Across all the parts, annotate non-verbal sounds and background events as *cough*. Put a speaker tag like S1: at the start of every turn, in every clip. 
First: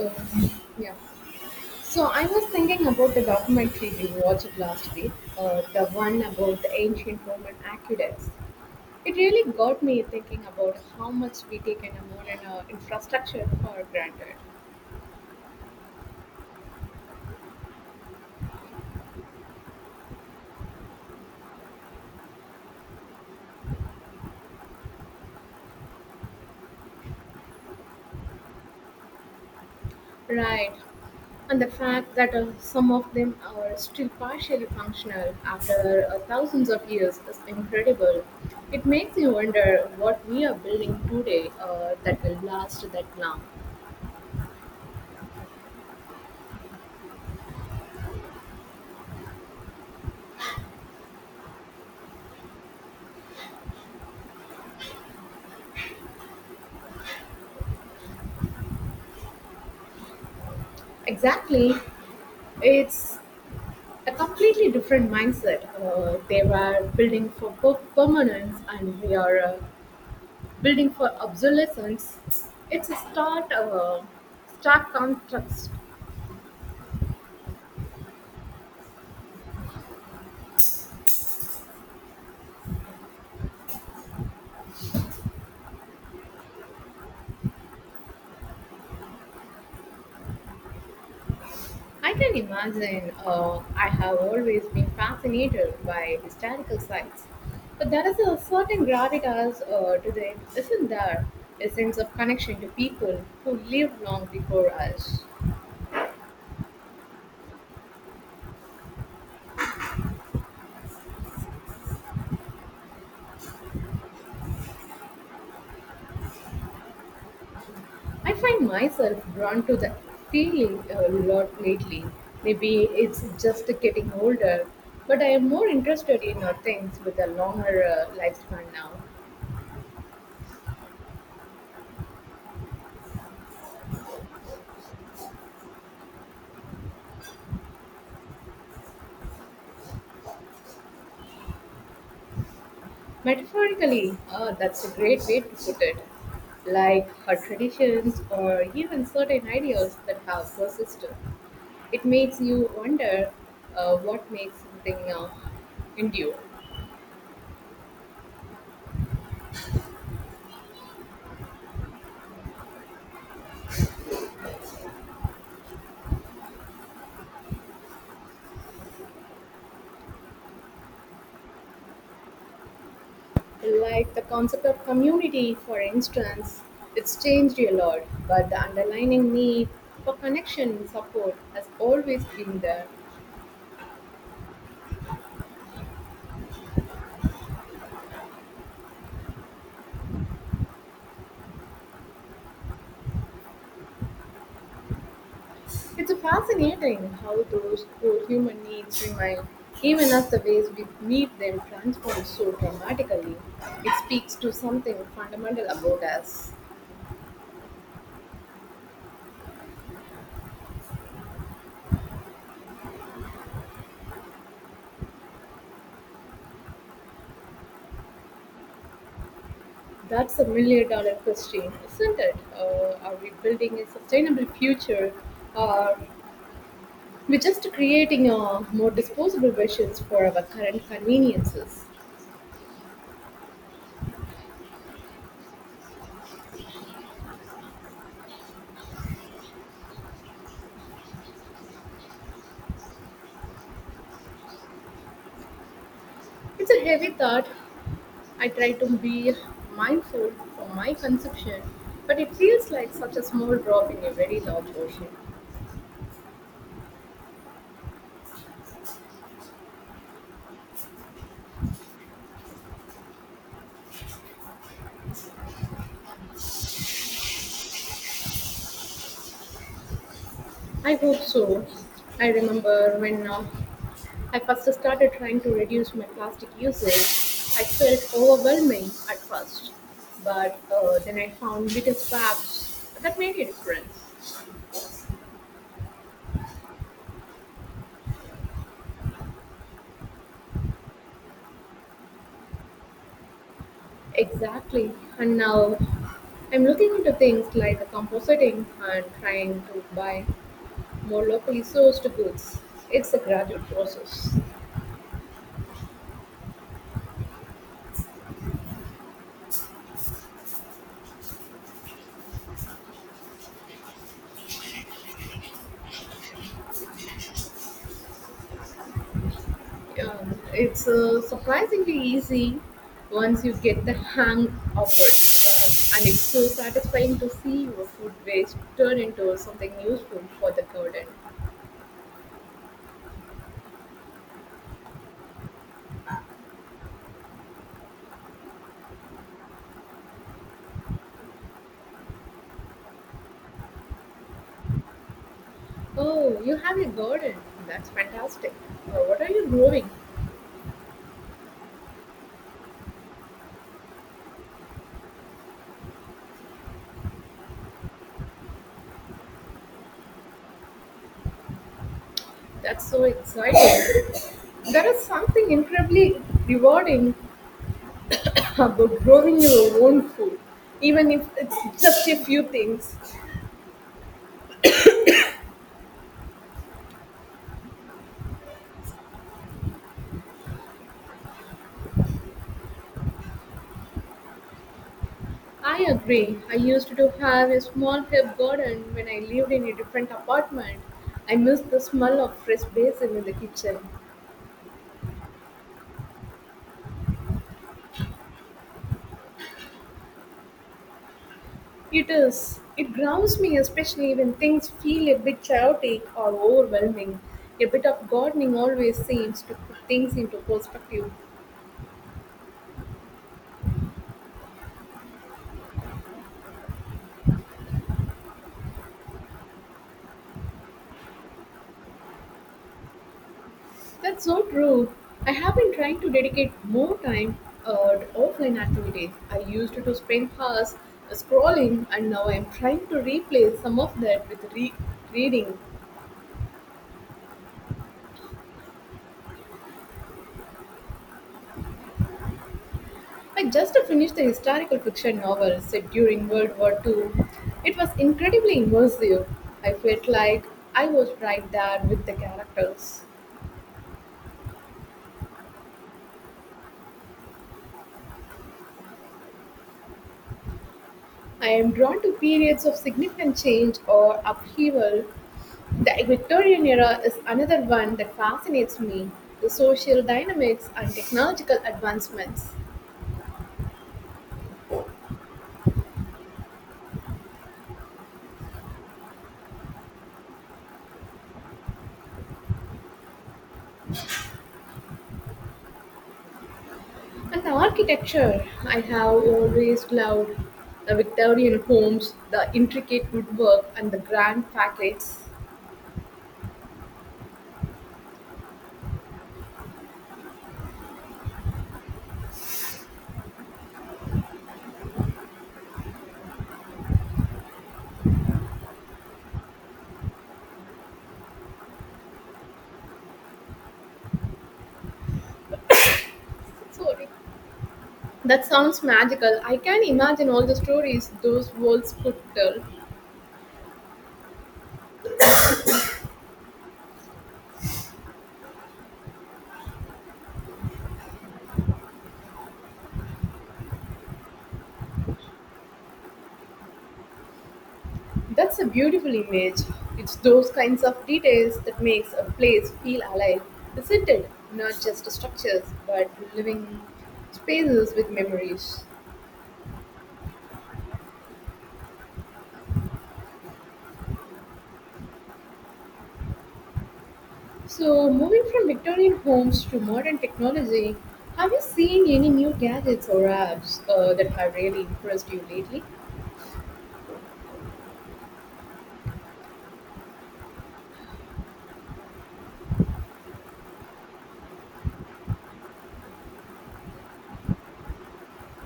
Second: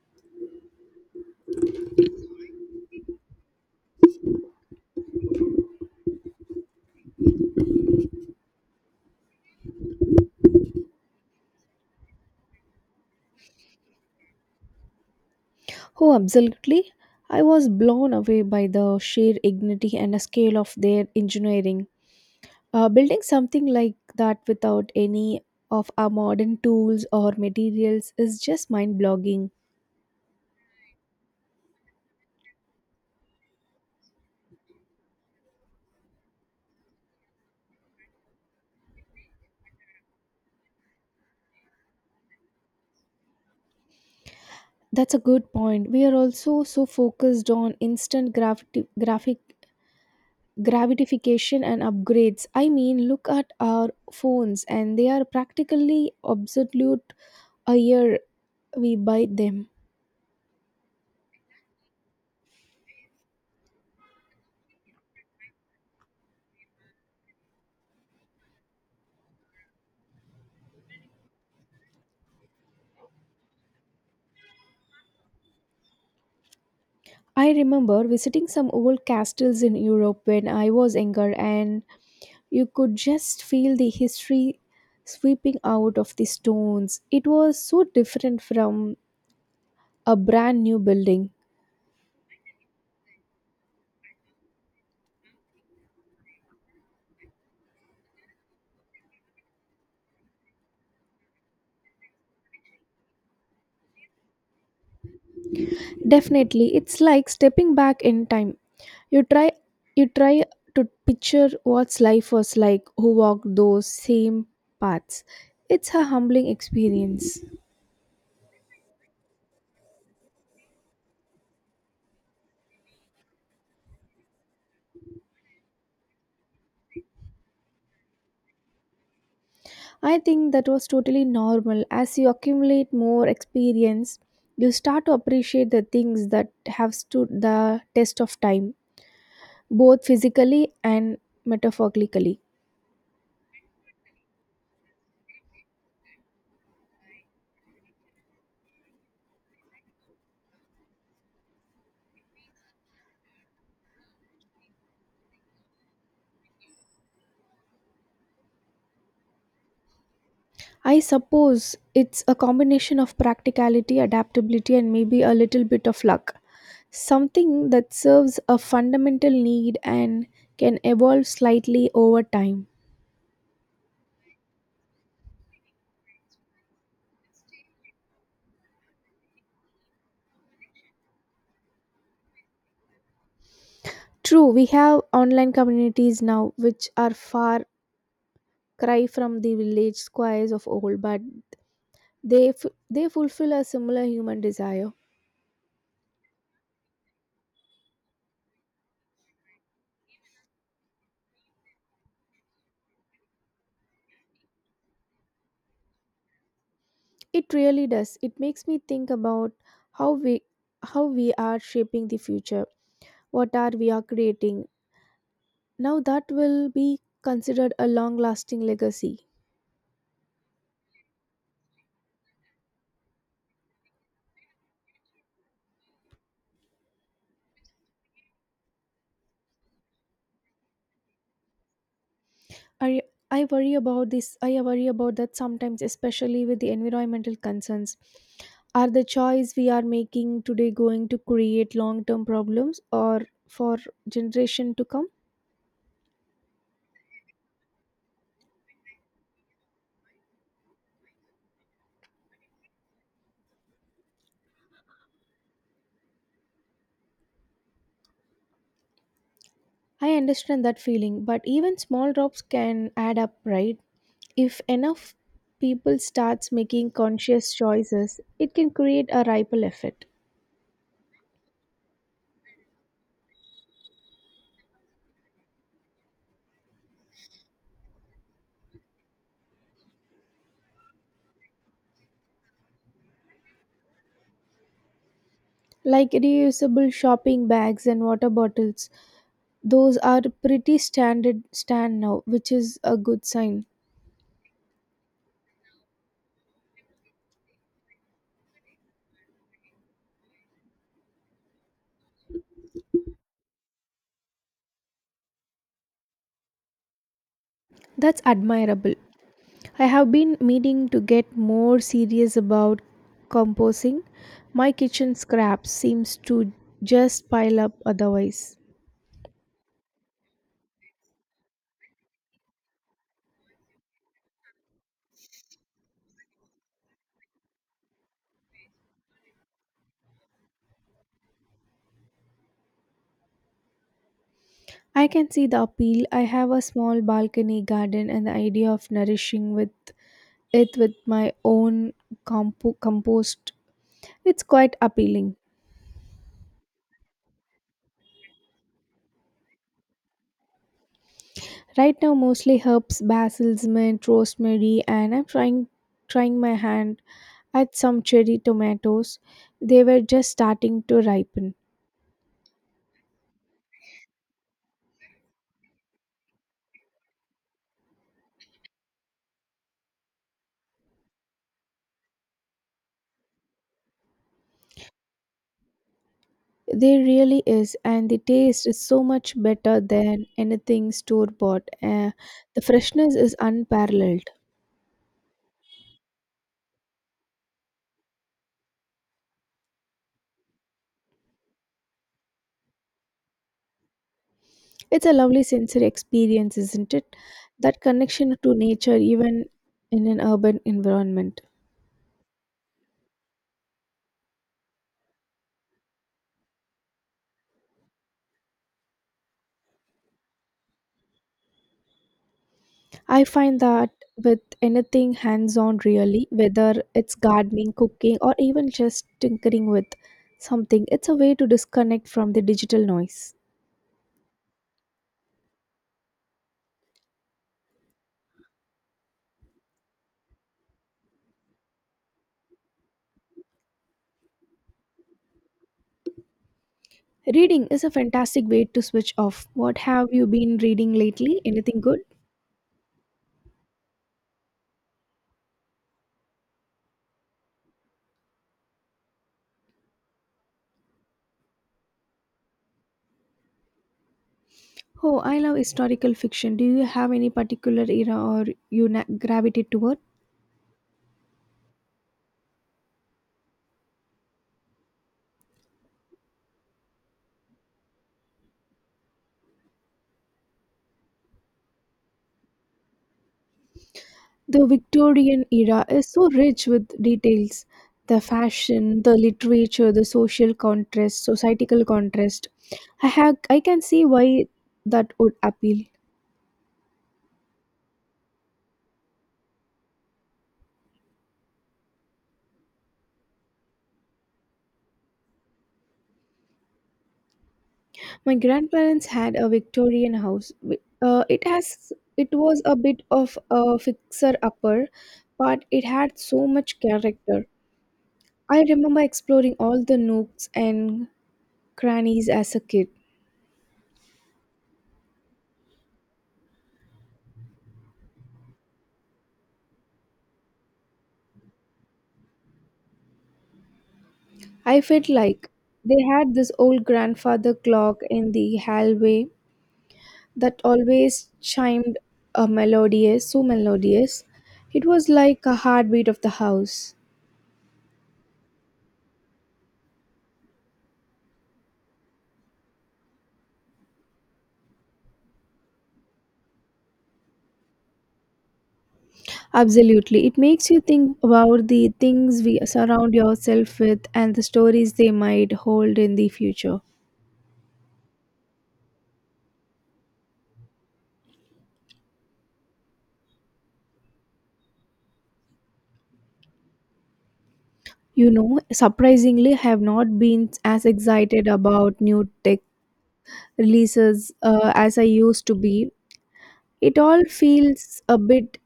S1: Uh, yeah. So I was thinking about the documentary we watched last week, the one about the ancient Roman aqueducts. It really got me thinking about how much we take in a modern infrastructure for granted.
S2: Oh, absolutely. I was blown away by the sheer ignity and the scale of their engineering. Building something like that without any of our modern tools or materials is just mind blogging.
S1: Right. And the fact that some of them are still partially functional after thousands of years is incredible. It makes you wonder what we are building today that will last that long.
S2: That's a good point. We are also so focused on instant gravity, graphic gratification and upgrades. I mean, look at our phones, and they are practically obsolete a year we buy them.
S1: Exactly. It's a completely different mindset. They were building for permanence, and we are building for obsolescence. It's a stark contrast.
S2: I remember visiting some old castles in Europe when I was younger, and you could just feel the history sweeping out of the stones. It was so different from a brand new building.
S1: I can imagine. I have always been fascinated by historical sites, but there is a certain gravitas to them, isn't there? A sense of connection to people who lived long before us.
S2: Definitely, it's like stepping back in time. You try you try to picture what's life was like who walked those same paths. It's a humbling experience.
S1: I find myself drawn to that feeling a lot lately. Maybe it's just getting older, but I am more interested in things with a longer lifespan now.
S2: I think that was totally normal. As you accumulate more experience, you start to appreciate the things that have stood the test of time, both physically and metaphorically.
S1: Metaphorically, that's a great way to put it. Like her traditions or even certain ideas that have persisted. It makes you wonder what makes something endure.
S2: I suppose it's a combination of practicality, adaptability, and maybe a little bit of luck. Something that serves a fundamental need and can evolve slightly over time.
S1: Like the concept of community, for instance, it's changed a lot, but the underlying need for connection and support has always been there.
S2: True, we have online communities now which are far cry from the village squares of old, but they fulfill a similar human desire.
S1: It's fascinating how those core human needs remain, even as the ways we meet them transform so dramatically. It speaks to something fundamental about us.
S2: It really does. It makes me think about how we how we are shaping the future. What are we are creating now that will be considered a long lasting legacy.
S1: That's a million dollar question, isn't it? Are we building a sustainable future or we're just creating more disposable versions for our current conveniences.
S2: I I worry about this. I worry about that sometimes, especially with the environmental concerns. Are the choice we are making today going to create long term problems or for generation to come?
S1: It's a heavy thought. I try to be mindful for my consumption, but it feels like such a small drop in a very large ocean.
S2: I understand that feeling, but even small drops can add up, right? If enough people starts making conscious choices, it can create a ripple effect.
S1: I hope so. I remember when I first started trying to reduce my plastic usage, I felt overwhelming at first, but then I found little scraps that made a difference.
S2: Like reusable shopping bags and water bottles, those are pretty standard stand now, which is a good sign.
S1: Exactly. And now I'm looking into things like compositing and trying to buy more locally sourced goods. It's a gradual process.
S2: That's admirable. I have been meaning to get more serious about composing. My kitchen scraps seems to just pile up otherwise.
S1: It's surprisingly easy once you get the hang of it. And it's so satisfying to see your food waste turn into something useful for the garden.
S2: I can see the appeal. I have a small balcony garden and the idea of nourishing with it with my own compost. It's quite appealing.
S1: Oh, you have a garden. That's fantastic. What are you growing?
S2: Right now mostly herbs, basil, mint, rosemary and I'm trying my hand at some cherry tomatoes. They were just starting to ripen.
S1: That's so exciting. There is something incredibly rewarding *coughs* about growing your own food, even if it's just a few things.
S2: They really is and the taste is so much better than anything store bought. The freshness is unparalleled.
S1: I agree. I used to have a small herb garden when I lived in a different apartment. I miss the smell of fresh basil in the kitchen.
S2: It's a lovely sensory experience, isn't it? That connection to nature, even in an urban environment.
S1: It is. It grounds me, especially when things feel a bit chaotic or overwhelming. A bit of gardening always seems to put things into perspective.
S2: I find that with anything hands on, really, whether it's gardening, cooking, or even just tinkering with something, it's a way to disconnect from the digital noise.
S1: That's so true. I have been trying to dedicate more time to offline activities. I used to spend hours scrolling, and now I'm trying to replace some of that with reading.
S2: Reading is a fantastic way to switch off. What have you been reading lately? Anything good?
S1: I just finished the historical fiction novel set during World War II. It was incredibly immersive. I felt like I was right there with the characters.
S2: Oh, I love historical fiction. Do you have any particular era or gravitate towards?
S1: I am drawn to periods of significant change or upheaval. The Victorian era is another one that fascinates me. The social dynamics and technological advancements,
S2: The Victorian era is so rich with details the fashion, the literature, the social contrast, societal contrast. I can see why that would appeal.
S1: and the architecture I have always loved. The Victorian homes, the intricate woodwork, and the grand facades.
S2: My grandparents had a Victorian house. It was a bit of a fixer upper, but it had so much character. I remember exploring all the nooks and crannies as a kid.
S1: Sorry. That sounds magical. I can imagine all the stories those walls could tell.
S2: I felt like they had this old grandfather clock in the hallway that always chimed a so melodious. It was like a heartbeat of the house.
S1: That's a beautiful image. It's those kinds of details that makes a place feel alive, isn't it? Not just structures, but living spaces with memories.
S2: Absolutely. It makes you think about the things we surround yourself with and the stories they might hold in the future.
S1: So, moving from Victorian homes to modern technology, have you seen any new gadgets or apps that have really impressed you lately?
S2: You know, surprisingly, I have not been as excited about new tech releases as I used to be. It all feels a bit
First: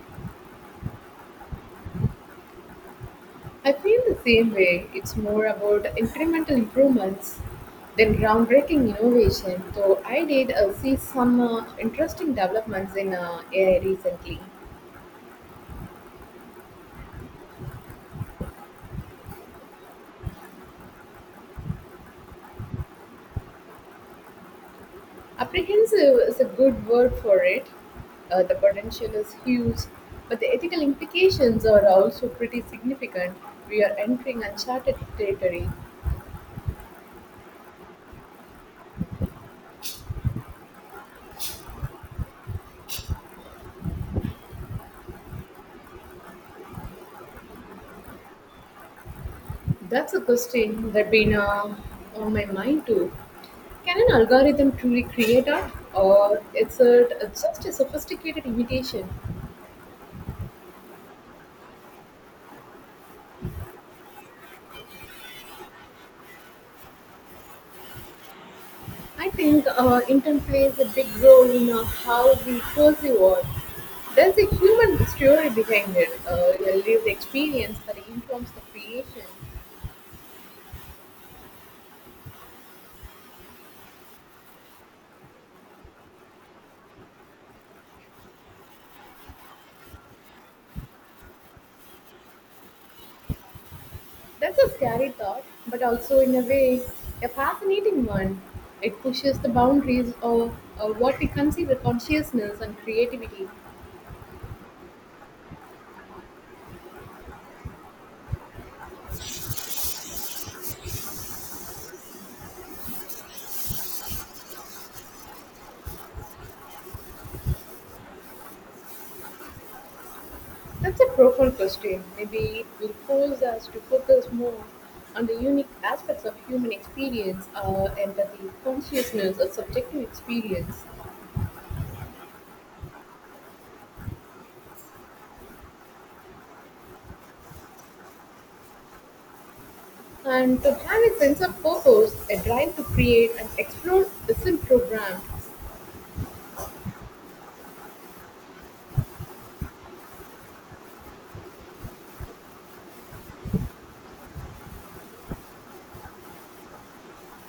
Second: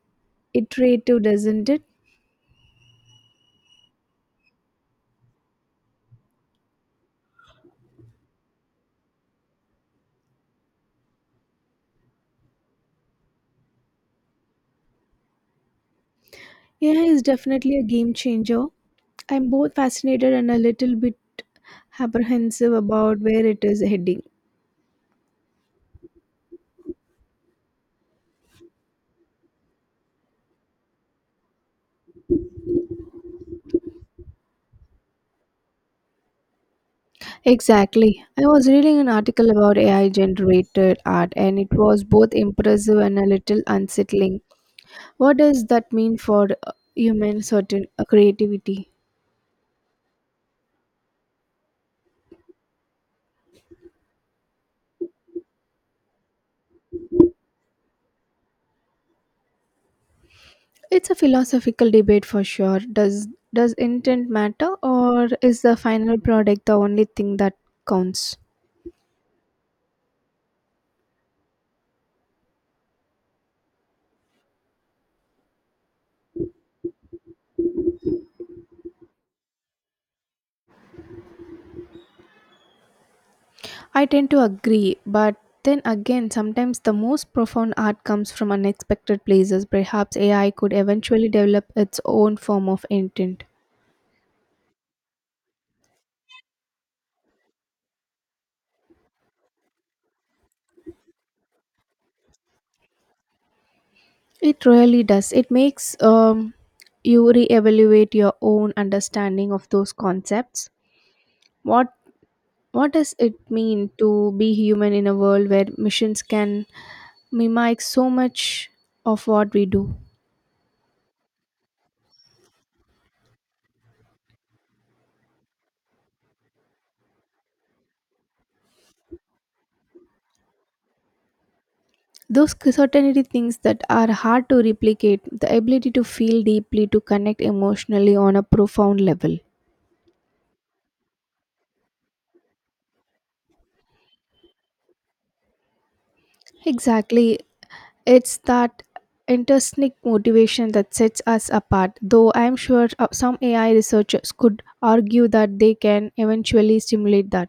S2: iterative, doesn't it?
S1: I feel the same way. It's more about incremental improvements than groundbreaking innovation, though I did see some interesting developments in AI recently.
S2: AI is definitely a game changer. I'm both fascinated and a little bit apprehensive about where it is heading.
S1: Apprehensive is a good word for it. The potential is huge, but the ethical implications are also pretty significant. We are entering uncharted territory.
S2: Exactly. I was reading an article about AI generated art and it was both impressive and a little unsettling. What does that mean for human certain creativity?
S1: That's a question that's been on my mind too. Can an algorithm truly create art, or is it just a sophisticated imitation?
S2: It's a philosophical debate for sure. Does intent matter or is the final product the only thing that counts?
S1: I think intent plays a big role in how we perceive art. There's a human story behind it, a lived experience that informs the creation.
S2: I tend to agree, but then again, sometimes the most profound art comes from unexpected places. Perhaps AI could eventually develop its own form of intent.
S1: That's a scary thought, but also, in a way, a fascinating one. It pushes the boundaries of what we consider consciousness and creativity.
S2: It really does. It makes you reevaluate your own understanding of those concepts. What what does it mean to be human in a world where machines can mimic so much of what we do?
S1: That's a profound question. Maybe it will force us to focus more on the unique aspects of human experience, empathy, consciousness, or subjective experience,
S2: Those certainty things that are hard to replicate, the ability to feel deeply, to connect emotionally on a profound level.
S1: and to have a sense of purpose, a drive to create and explore isn't programmed.
S2: Exactly. It's that intrinsic motivation that sets us apart, though I'm sure some AI researchers could argue that they can eventually stimulate that.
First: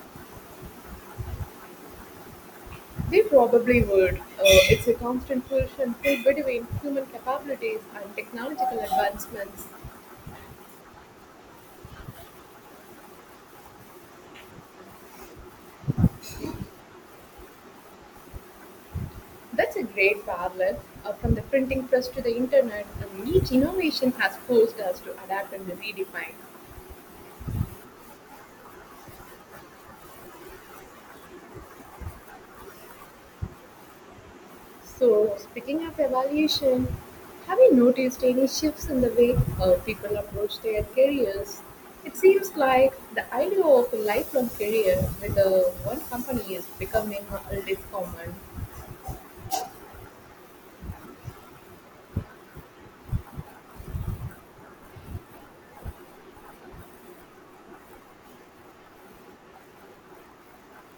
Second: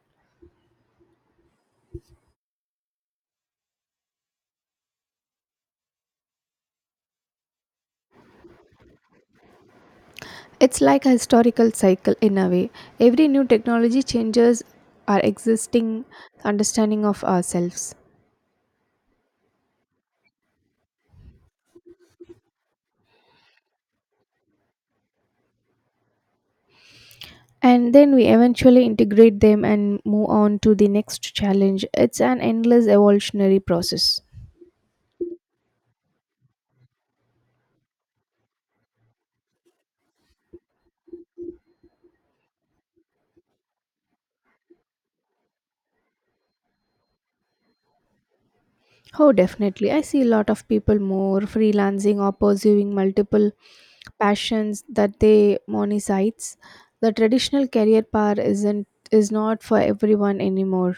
S1: They probably would. It's a constant push and pull between human capabilities and technological advancements.
S2: It's like a historical cycle in a way. Every new technology changes our existing understanding of ourselves.
S1: That's a great parallel. From the printing press to the internet, and each innovation has forced us to adapt and redefine.
S2: And then we eventually integrate them and move on to the next challenge it's an endless evolutionary process.
S1: So, speaking of evaluation, have you noticed any shifts in the way people approach their careers? It seems like the idea of a lifelong career with one company is becoming less common.
S2: Oh, definitely, I see a lot of people more freelancing or pursuing multiple passions that they monetize. The traditional career path isn't is not for everyone anymore.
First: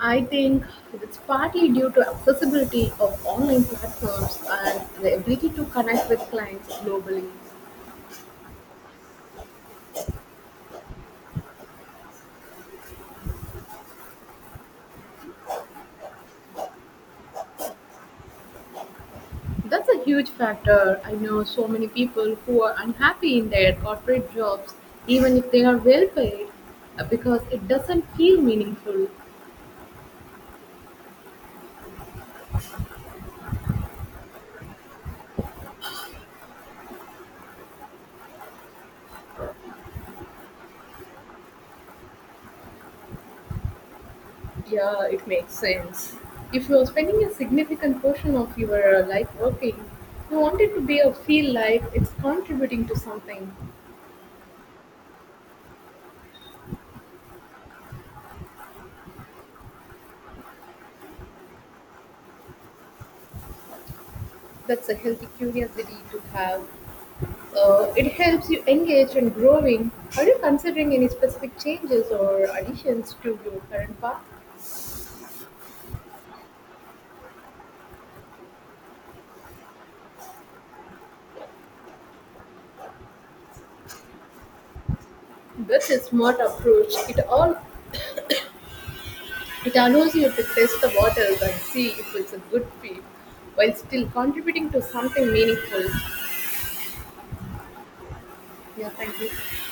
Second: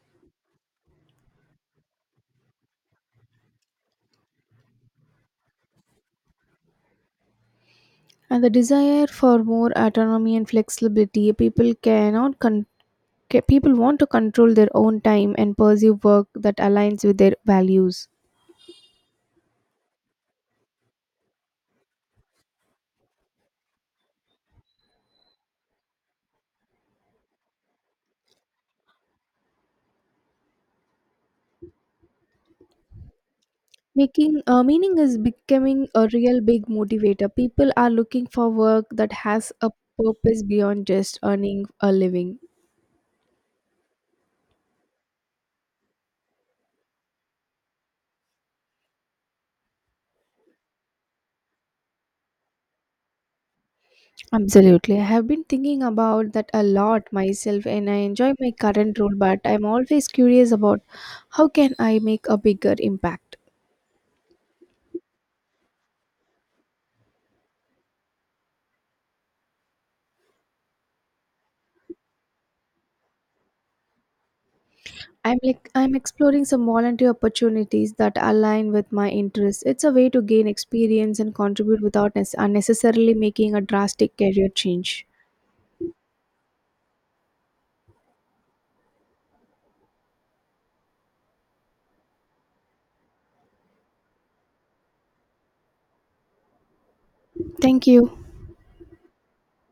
S1: I think it's partly due to accessibility of online platforms and the ability to connect with clients globally.
S2: And the desire for more autonomy and flexibility, people cannot con- ca- people want to control their own time and pursue work that aligns with their values.
S1: That's a huge factor. I know so many people who are unhappy in their corporate jobs, even if they are well paid, because it doesn't feel meaningful.
S2: Making meaning is becoming a real big motivator. People are looking for work that has a purpose beyond just earning a living.
S1: Yeah, it makes sense. If you're spending a significant portion of your life working, you want it to be a feel like it's contributing to something.
S2: Absolutely. I have been thinking about that a lot myself and I enjoy my current role, but I'm always curious about how can I make a bigger impact.
S1: That's a healthy curiosity to have. It helps you engage and growing. Are you considering any specific changes or additions to your current path?
S2: I'm exploring some volunteer opportunities that align with my interests. It's a way to gain experience and contribute without unnecessarily making a drastic career change.
S1: With a smart approach, it allows you to test the waters and see if it's a good fit while still contributing to something meaningful.
S2: Thank you.
S1: Yeah, thank you.